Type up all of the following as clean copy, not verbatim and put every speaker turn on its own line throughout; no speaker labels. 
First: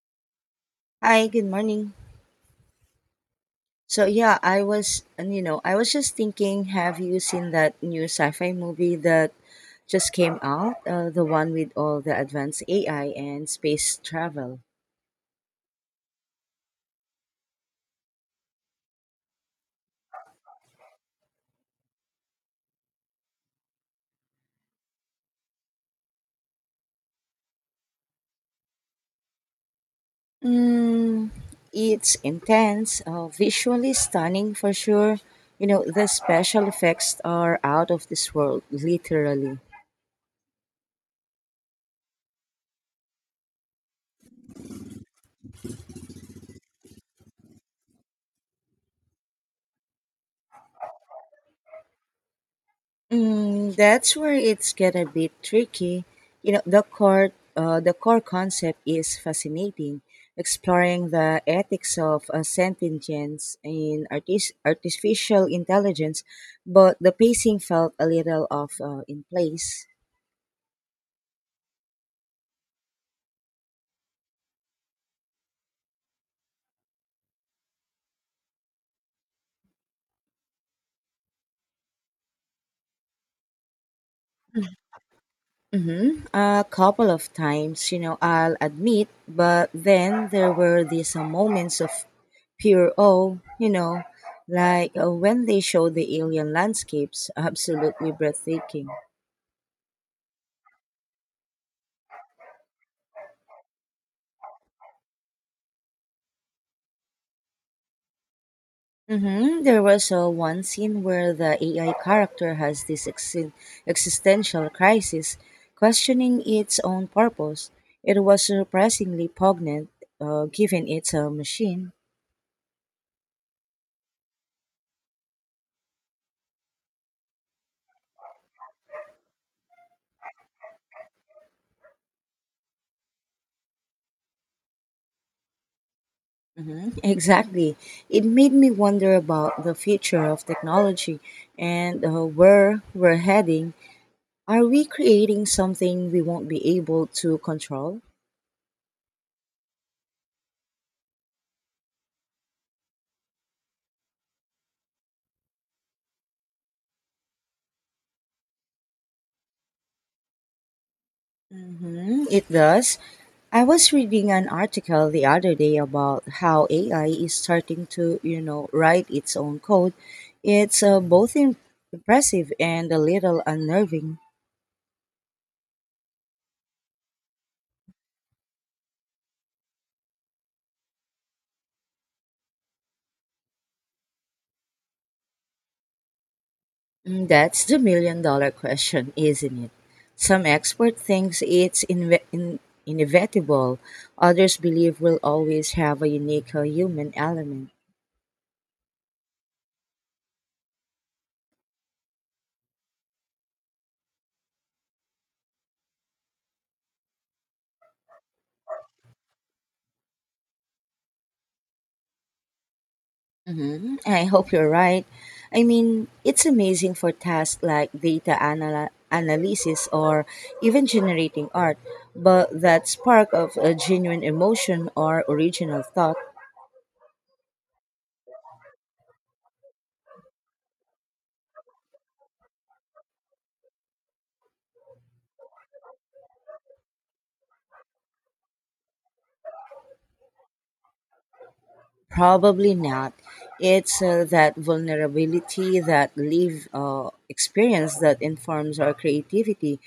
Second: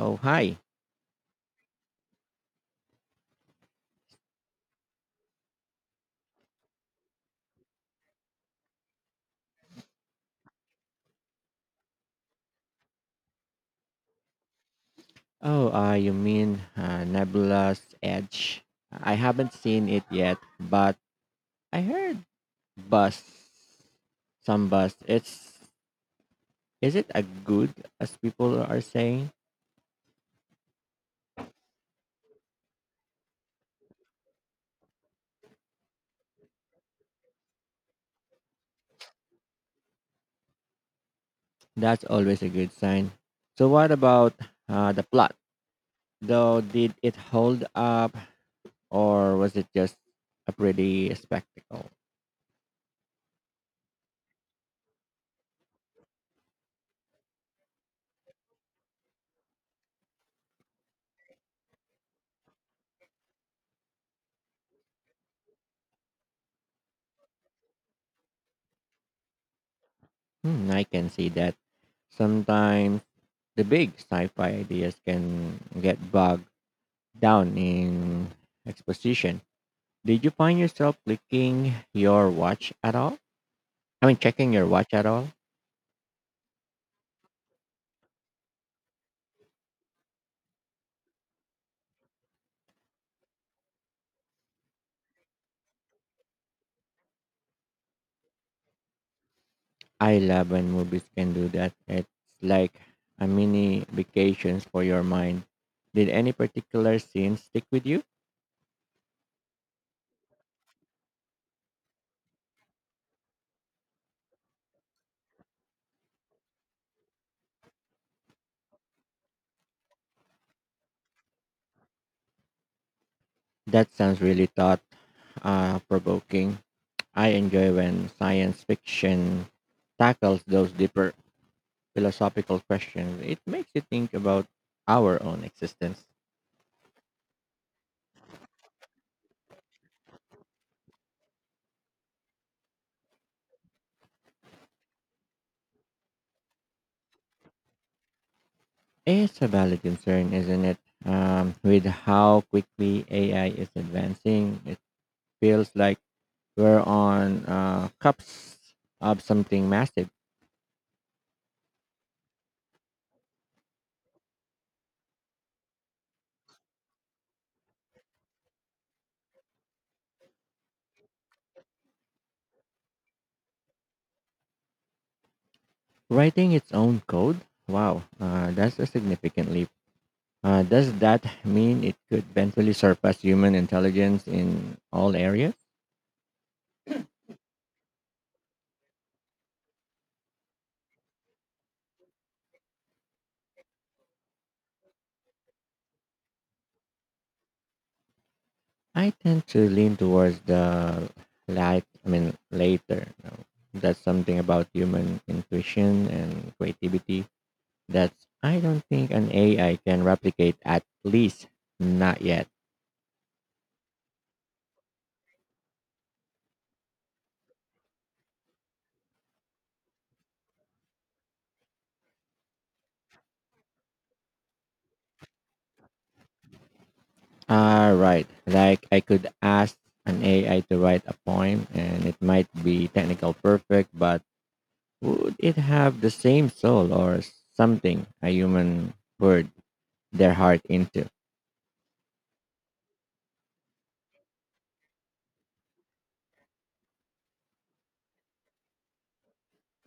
Oh, hi.
Hi, good morning. I was just thinking, have you seen that new sci-fi movie that just came out? The one with all the advanced AI and space travel.
Oh, you mean Nebula's Edge? I haven't seen it yet, but I heard buzz, some buzz. It's Is it a good as people are saying?
Mm, it's intense, visually stunning for sure. You know, the special effects are out of this world, literally.
That's always a good sign. So, what about the plot? Though, did it hold up, or was it just a pretty spectacle?
That's where it's get a bit tricky. You know, the core concept is fascinating, exploring the ethics of artificial intelligence, but the pacing felt a little off in place.
Hmm, I can see that. Sometimes the big sci-fi ideas can get bogged down in exposition. Did you find yourself clicking your watch at all? I mean, checking your watch at all?
Mm-hmm. A couple of times, you know, I'll admit, but then there were these moments of pure awe, you know, like when they showed the alien landscapes, absolutely breathtaking.
I love when movies can do that. It's like a mini vacations for your mind. Did any particular scene stick with you?
Mm-hmm. There was one scene where the AI character has this existential crisis, questioning its own purpose. It was surprisingly poignant, given it's a machine.
That sounds really thought provoking. I enjoy when science fiction tackles those deeper philosophical questions. It makes you think about our own existence.
Mhm, exactly. It made me wonder about the future of technology and where we're heading. Are we creating something we won't be able to control?
It's a valid concern, isn't it? With how quickly AI is advancing, it feels like we're on cups of something massive.
Mhm, it does. I was reading an article the other day about how AI is starting to, you know, write its own code. It's impressive and a little unnerving.
Writing its own code? Wow, that's a significant leap. Does that mean it could eventually surpass human intelligence in all areas?
Mm, that's the million dollar question, isn't it? Some expert thinks it's inevitable. Others believe we'll always have a unique human element.
I tend to lean towards the light. I mean, later. You know. That's something about human intuition and creativity That's I don't think an AI can replicate, at least not yet.
Hmm, I hope you're right. I mean, it's amazing for tasks like analysis or even generating art, but that spark of a genuine emotion or original thought,
All right. Like I could ask an AI to write a poem and it might be technical perfect, but would it have the same soul or something a human poured their heart into?
probably not. It's that vulnerability, that live experience that informs our creativity.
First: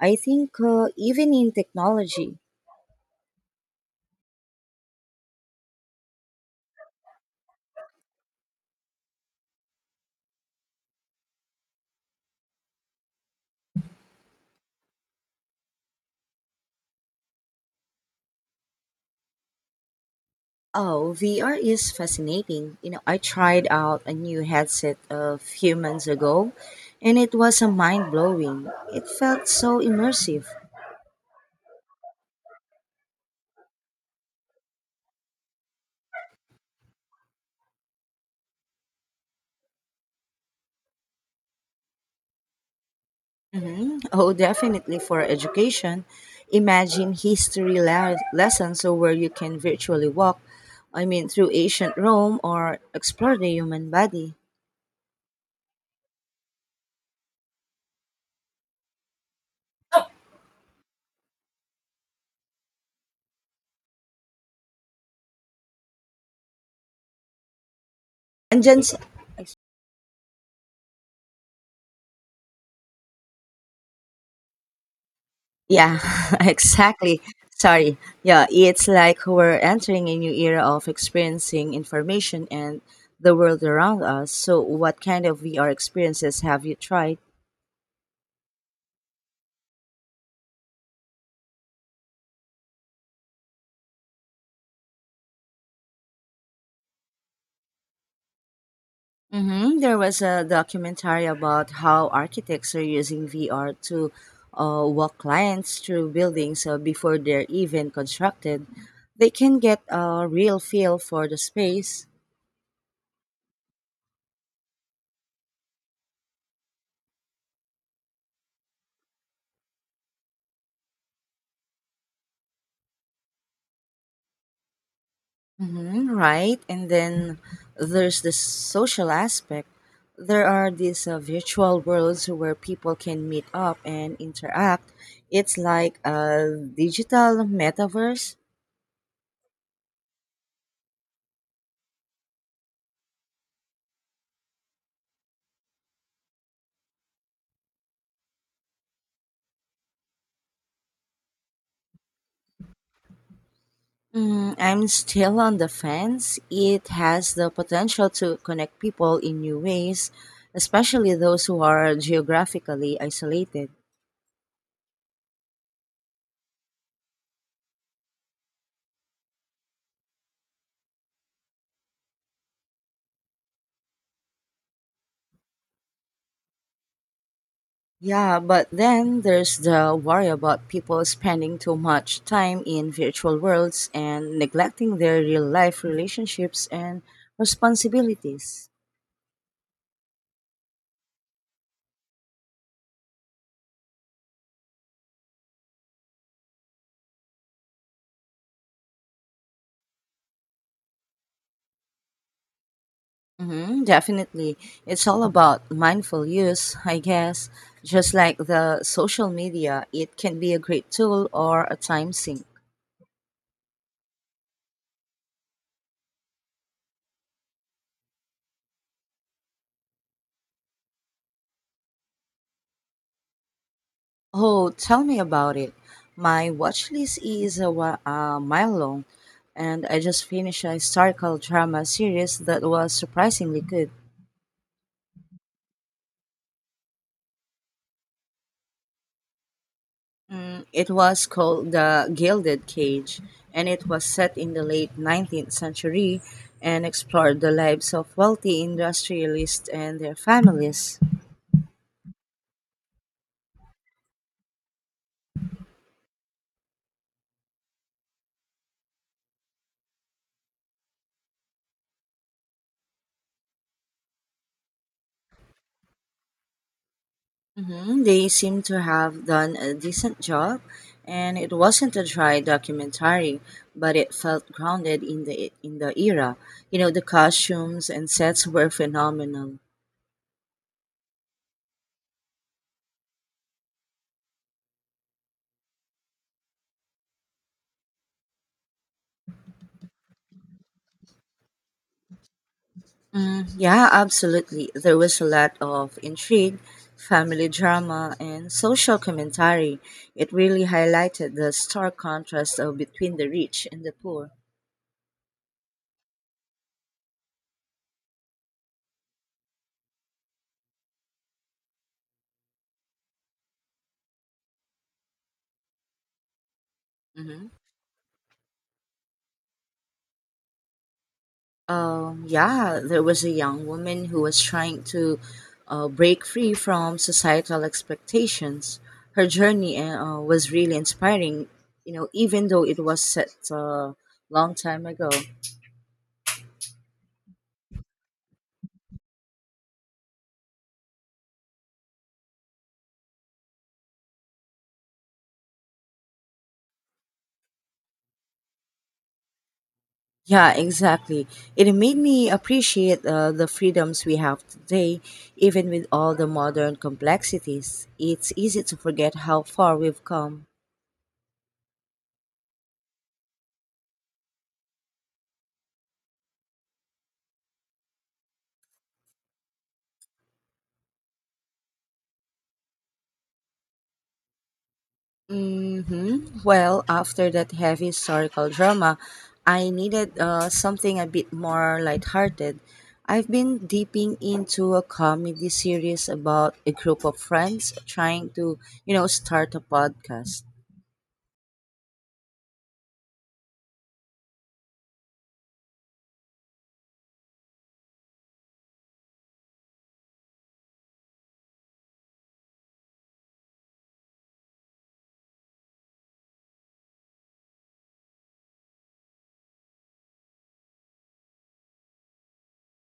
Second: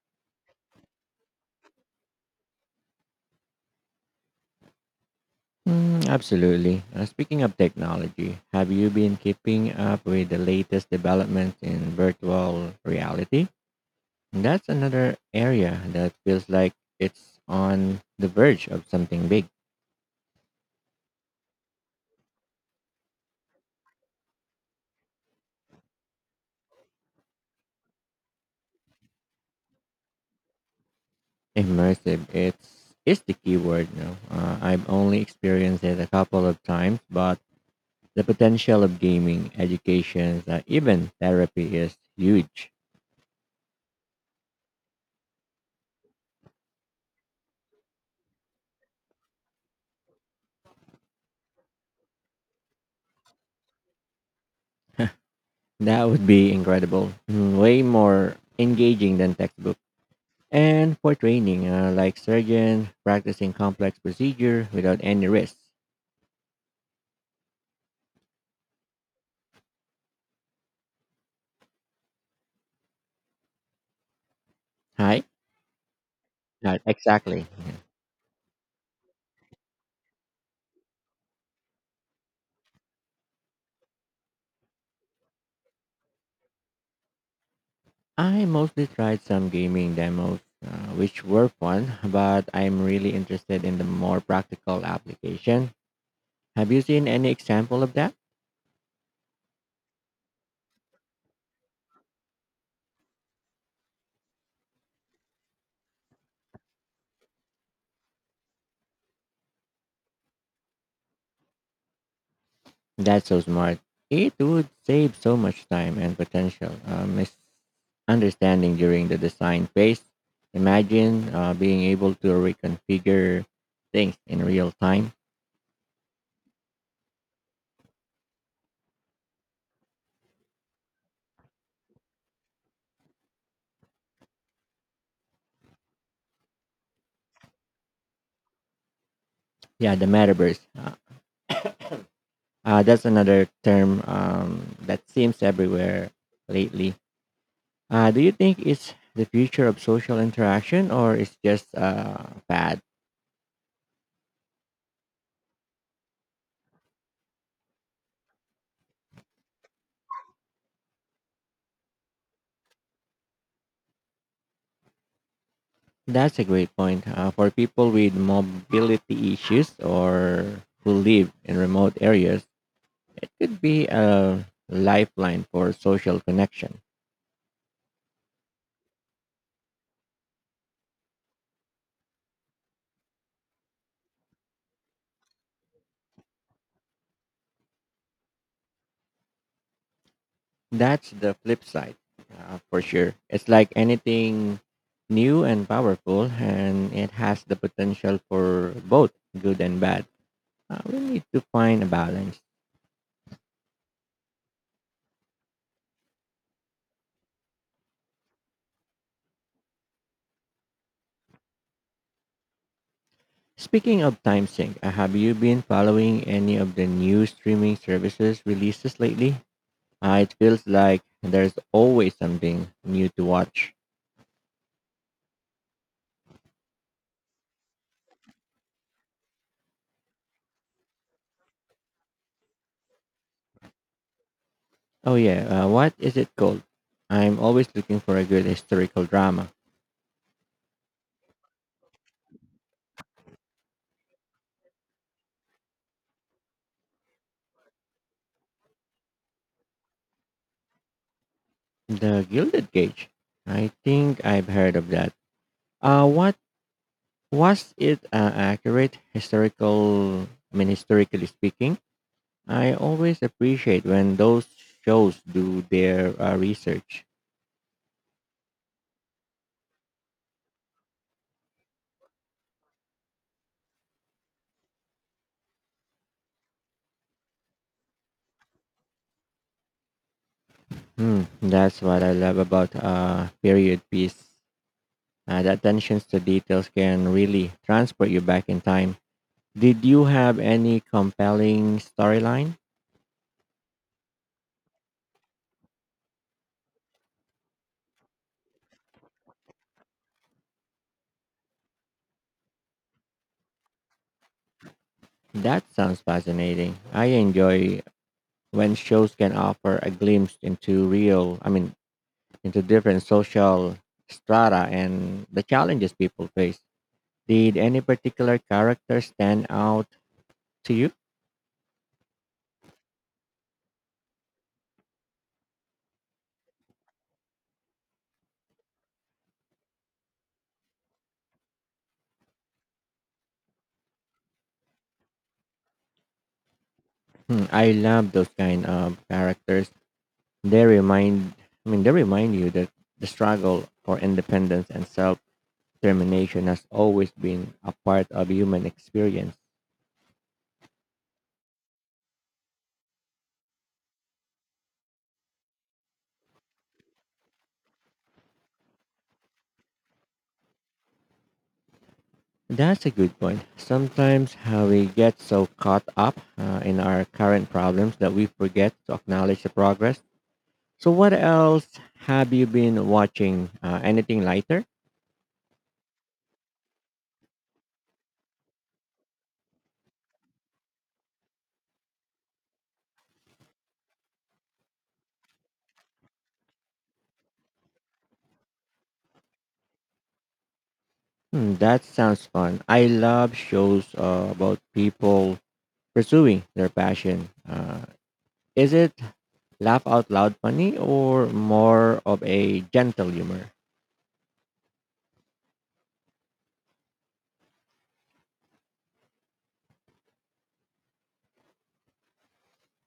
I think even in technology,
Mm, absolutely. Speaking of technology, have you been keeping up with the latest developments in virtual reality? That's another area that feels like it's on the verge of something big.
oh, VR is fascinating. You know, I tried out a new headset a few months ago, and it was a mind blowing. It felt so immersive.
Immersive, it's is the key word. You I've only experienced it a couple of times, but the potential of gaming, education, even therapy is huge.
Hmm. Oh, definitely for education. Imagine lessons so where you can virtually walk, I mean, through ancient Rome or explore the human body.
That would be incredible. Mm, way more engaging than textbook. And for training, like surgeon practicing complex procedure without any risk.
And, gens-
Hi.
Yeah, exactly.
Exactly.
Sorry. Yeah, it's like we're entering a new era of experiencing information and the world around us. So, what kind of VR experiences have you tried?
I mostly tried some gaming demos, which were fun, but I'm really interested in the more practical application. Have you seen any example of that?
Mm-hmm. There was a documentary about how architects are using VR to walk clients through buildings before they're even constructed. They can get a real feel for the space.
That's so smart. It would save so much time and potential misunderstanding during the design phase. Imagine being able to reconfigure things in real time.
Hmm, right. And then there's the social aspect. There are these virtual worlds where people can meet up and interact. It's like a digital metaverse.
Yeah, the metaverse. That's another term that seems everywhere lately. Do you think it's the future of social interaction or it's just bad?
Mm, I'm still on the fence. It has the potential to connect people in new ways, especially those who are geographically isolated.
That's a great point. For people with mobility issues or who live in remote areas, it could be a lifeline for social connection.
Yeah, but then there's the worry about people spending too much time in virtual worlds and neglecting their real life relationships and responsibilities.
That's the flip side, for sure. It's like anything new and powerful, and it has the potential for both good and bad. We need to find a balance.
Hmm, definitely. It's all about mindful use, I guess. Just like the social media, it can be a great tool or a time sink.
Speaking of time sync, have you been following any of the new streaming services releases lately? It feels like there's always something new to watch.
Oh, tell me about it. My watch list is a mile long, and I just finished a historical drama series that was surprisingly good.
Oh yeah, what is it called? I'm always looking for a good historical drama.
Mm, it was called the Gilded Cage, and it was set in the late 19th century and explored the lives of wealthy industrialists and their families.
The Gilded Cage. I think I've heard of that. What was it? Accurate historical? I mean, historically speaking, I always appreciate when those shows do their research.
Mhm, they seem to have done a decent job, and it wasn't a dry documentary, but it felt grounded in the era. You know, the costumes and sets were phenomenal.
Mm, that's what I love about period piece. The attentions to details can really transport you back in time. Did you have any compelling storyline?
Mm, yeah, absolutely. There was a lot of intrigue, family drama, and social commentary. It really highlighted the stark contrast of between the rich and the poor.
That sounds fascinating. I enjoy when shows can offer a glimpse into real, I mean, into different social strata and the challenges people face.
Hmm.
Did any particular character stand out to you?
Yeah, there was a young woman who was trying to break free from societal expectations. Her journey was really inspiring, you know, even though it was set a long time ago.
Hmm, I love those kind of characters They remind I mean they remind you that the struggle for independence and self determination has always been a part of human experience.
Yeah, exactly. It made me appreciate the freedoms we have today, even with all the modern complexities. It's easy to forget how far we've come.
That's a good point. Sometimes how we get so caught up in our current problems that we forget to acknowledge the progress. So, what else have you been watching? Anything lighter?
Mm-hmm. Well, after that heavy historical drama, I needed something a bit more lighthearted. I've been dipping into a comedy series about a group of friends trying to, you know, start a podcast.
Hmm, that sounds fun. I love shows about people pursuing their passion. Is it laugh out loud funny or more of a gentle humor?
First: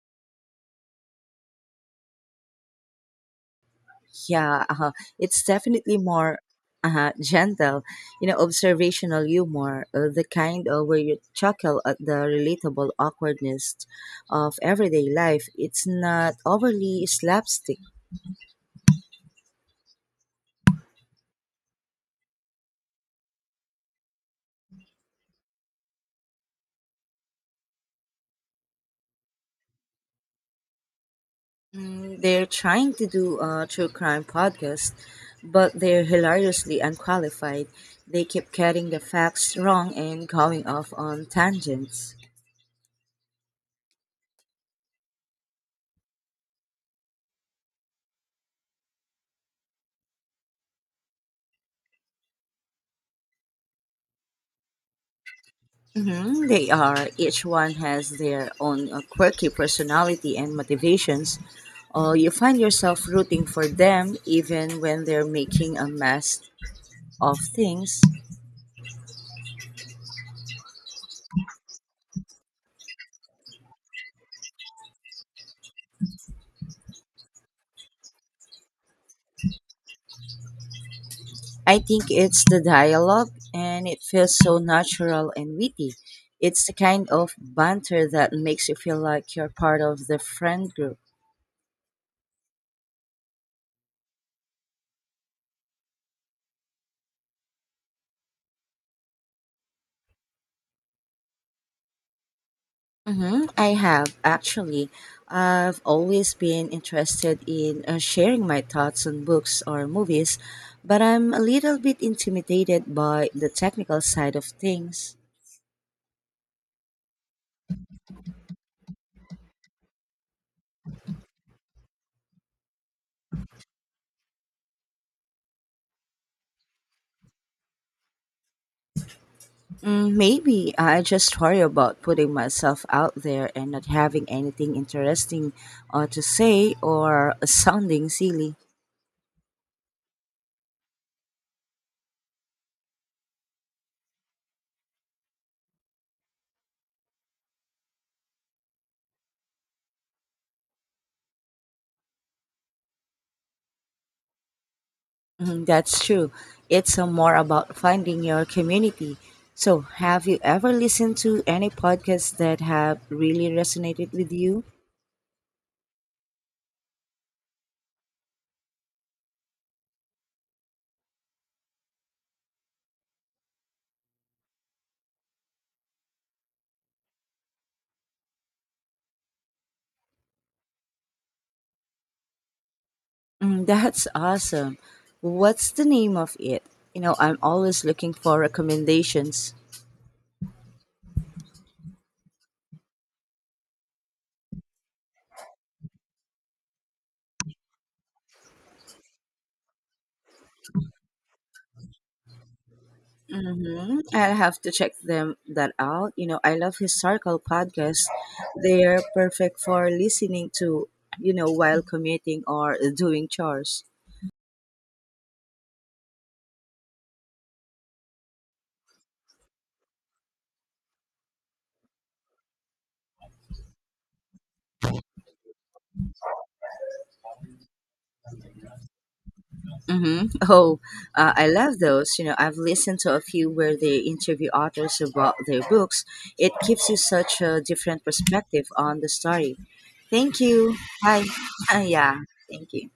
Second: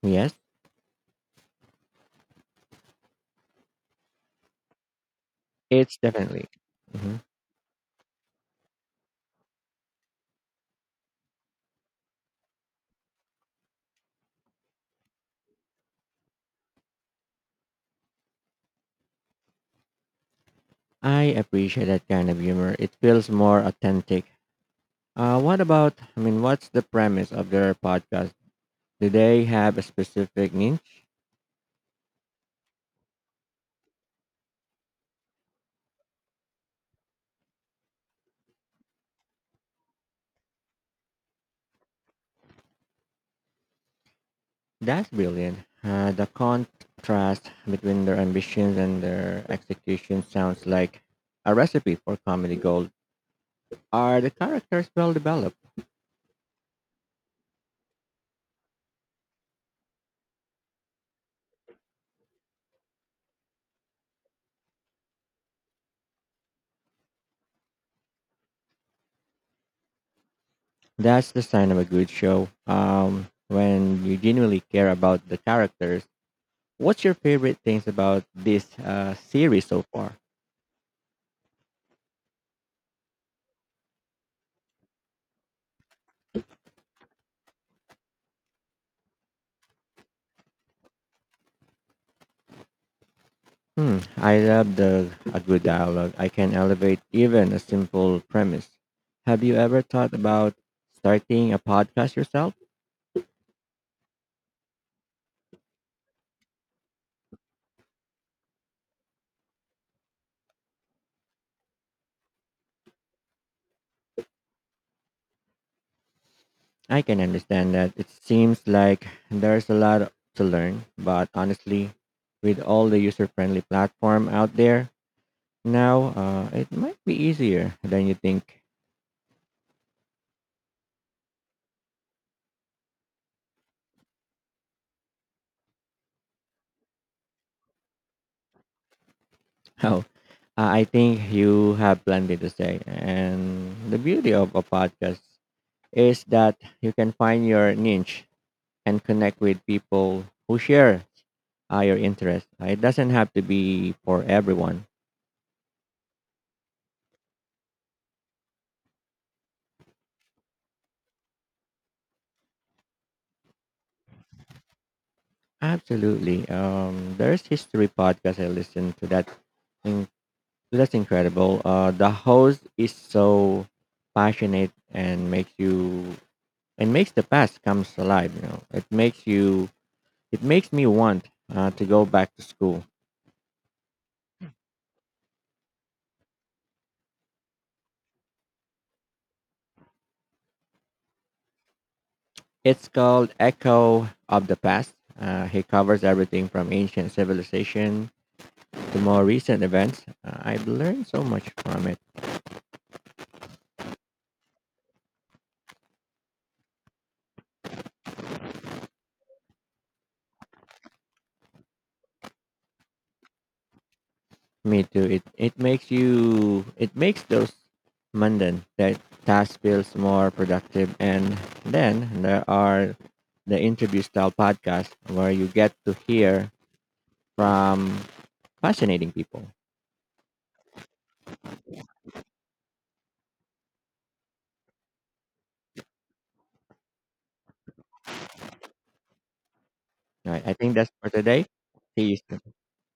Yes,
Yeah, uh-huh. It's
it's
definitely more
definitely. Mhm.
gentle, you know, observational humor, the kind of where you chuckle at the relatable awkwardness of everyday life. It's not overly slapstick.
I appreciate that kind of humor. It feels more authentic. What's the premise of their podcast? Do they have a specific niche?
Mm, they're trying to do a true crime podcast, but they're hilariously unqualified. They keep getting the facts wrong and going off on tangents.
That's brilliant. The contrast between their ambitions and their execution sounds like a recipe for comedy gold. Are the characters well developed?
Mhm, they are. Each one has their own quirky personality and motivations. You find yourself rooting for them even when they're making a mess of things.
That's the sign of a good show. When you genuinely care about the characters. What's your favorite things about this series so far?
I think it's the dialogue, and it feels so natural and witty. It's the kind of banter that makes you feel like you're part of the friend group.
Hmm, I love the a good dialogue. I can elevate even a simple premise. Have you ever thought about starting a podcast yourself?
Mm-hmm. I have actually. I've always been interested in sharing my thoughts on books or movies, but I'm a little bit intimidated by the technical side of things.
I can understand that. It seems like there's a lot to learn, but honestly, with all the user-friendly platform out there now, it might be easier than you think.
Mm, maybe I just worry about putting myself out there and not having anything interesting to say or sounding silly.
Oh, I think you have plenty to say. And the beauty of a podcast is that you can find your niche and connect with people who share your interests. It doesn't have to be for everyone.
Mhm, that's true. It's more about finding your community. So, have you ever listened to any podcasts that have really resonated with you?
Absolutely. There's history podcast I listen to that. In, that's incredible. The host is so passionate and makes you and makes the past comes alive. You know, it makes you. it makes me want to go back to school.
Mm, that's awesome. What's the name of it? You know, I'm always looking for recommendations.
It's called Echo of the Past. He covers everything from ancient civilization to more recent events. I've learned so much from it.
Mm-hmm. I'll have to check them that out. You know, I love historical podcasts. They're perfect for listening to, you know, while commuting or doing chores.
Me too. It makes those mundane that tasks feels more productive and then there are the interview style podcasts where you get to hear from fascinating people.
Hmm. Oh, I love those. You know, I've listened to a few where they interview authors about their books. It gives you such a different perspective on the story. Thank
Alright, I think
you.
that's for
Bye.
today. See you
Yeah.
soon.
Thank you.